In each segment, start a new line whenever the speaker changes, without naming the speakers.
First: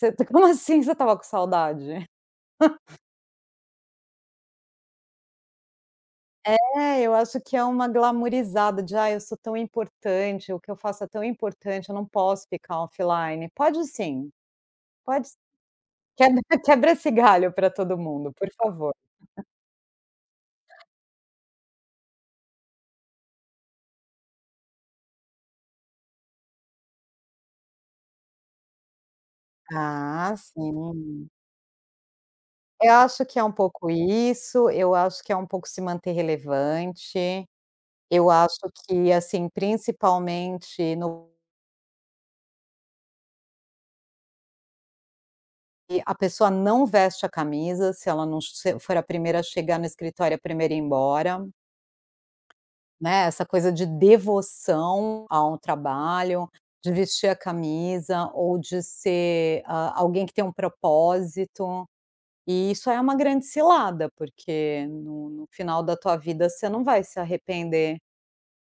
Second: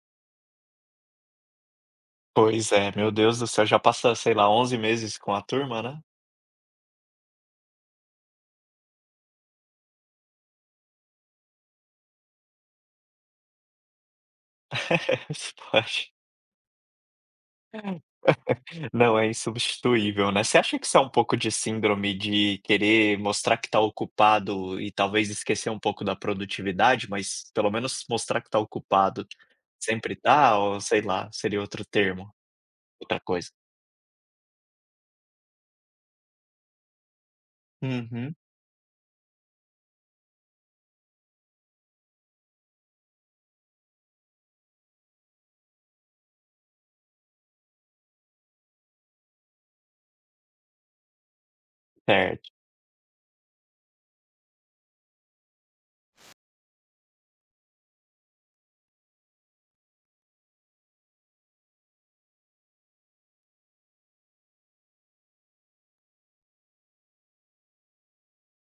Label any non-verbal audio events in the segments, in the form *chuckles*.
Você como assim que você estava com saudade?
Pois é,
*chuckles*
meu Deus do céu, já passou, sei lá, 11 meses com a turma, né?
É, eu acho que é uma glamorizada de: "Ai eu sou tão importante, o que eu faço é tão importante, eu não posso ficar offline", pode sim, pode.
*laughs* Se pode.
Quebra quebra esse galho pra todo mundo, por
*laughs*
favor.
Não é insubstituível, né. Você acha que isso é um pouco de síndrome de querer mostrar que tá ocupado e talvez esquecer um pouco da produtividade, mas pelo menos mostrar que tá ocupado, sempre
Ah,
está ou sei
sim.
lá, seria outro termo,
Eu
outra
acho que é
coisa?
um pouco isso, eu acho que é um pouco se manter relevante. Eu
Uhum.
acho que assim principalmente no E a pessoa não veste a camisa se ela não che ser for a 1ª a chegar no escritório e a 1ª a ir embora.
Certo.
Né, essa coisa de devoção ao trabalho, de vestir a camisa, ou de ser a alguém que tem um propósito. E isso é uma grande cilada porque no no final da tua vida você não vai se arrepender,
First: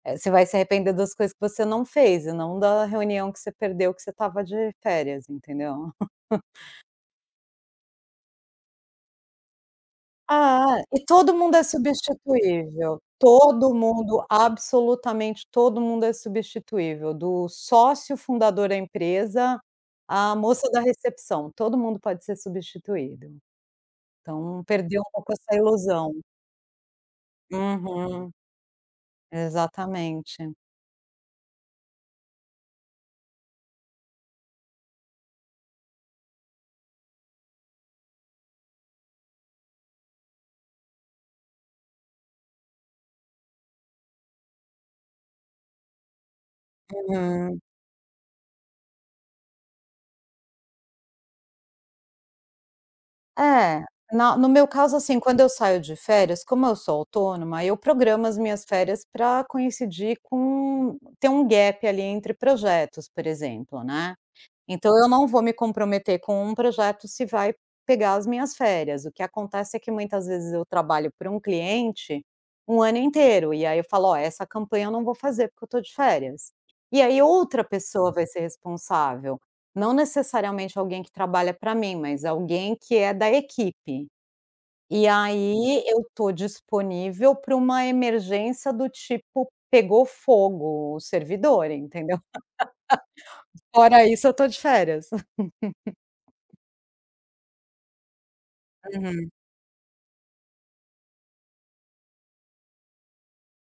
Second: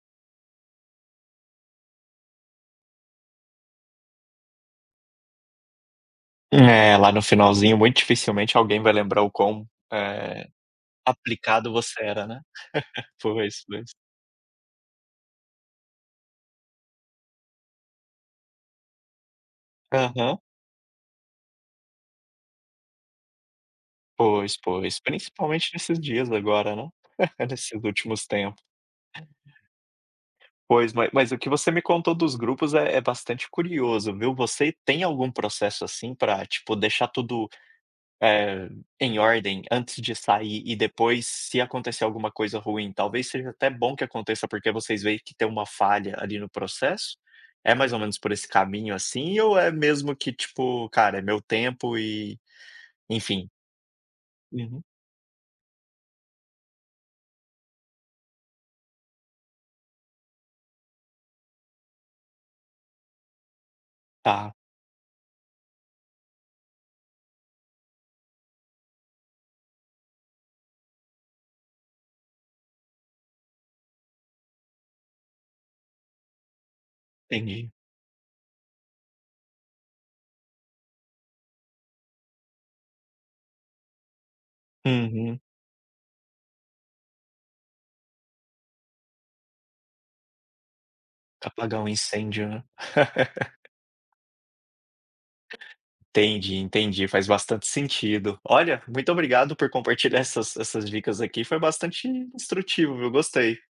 eh, você vai se arrepender das coisas que você não fez e não da reunião que você perdeu que você estava de férias, entendeu. *giggles*
É, lá no finalzinho muito dificilmente alguém vai lembrar o quão, eh,
Ah, e todo mundo é
aplicado você era, né,
substituível,
por isso
todo
mesmo.
mundo absolutamente todo mundo é substituível do sócio fundador da empresa, à
Aham.
moça da recepção, todo mundo pode ser substituído.
Pois
Então
pois,
perdeu um pouco essa
principalmente nesses
ilusão.
dias agora, né, nesses últimos
Uhum.
tempo.
Exatamente.
Pois, mas mas o que você me contou dos grupos é é bastante curioso, viu, você tem algum processo assim pra, tipo, deixar tudo, eh, em ordem antes de sair e depois se acontecer alguma coisa ruim, talvez seja até bom que aconteça, porque vocês veem que tem uma falha ali no processo.
Uhum.
É mais ou menos por esse caminho, assim, ou é mesmo que tipo, cara, é meu tempo e, enfim.
É, na no meu
Uhum.
caso, assim, quando eu saio de férias, como eu sou autônoma, eu programo as minhas férias pra coincidir com, ter um gap ali entre projetos, por exemplo, né.
Tá.
Então eu não vou me comprometer com um projeto se vai pegar as minhas férias, o que acontece é que muitas vezes eu trabalho para um cliente, um ano inteiro, e aí eu falo: "Ó, essa campanha eu não vou fazer, porque eu estou de férias". E aí outra
Entendi.
pessoa vai ser responsável, não necessariamente alguém que trabalha pra mim mas alguém que é da equipe. E
Uhum.
aí, eu estou disponível para uma emergência do tipo pegou fogo o servidor,
Apagar um
entendeu.
incêndio né.
*laughs*
*laughs*
Fora isso eu tô de férias. *laughs*
Entendi entendi, faz bastante sentido. Olha, muito
Uhum.
obrigado por compartilhar essas essas dicas aqui, foi bastante instrutivo, viu, gostei.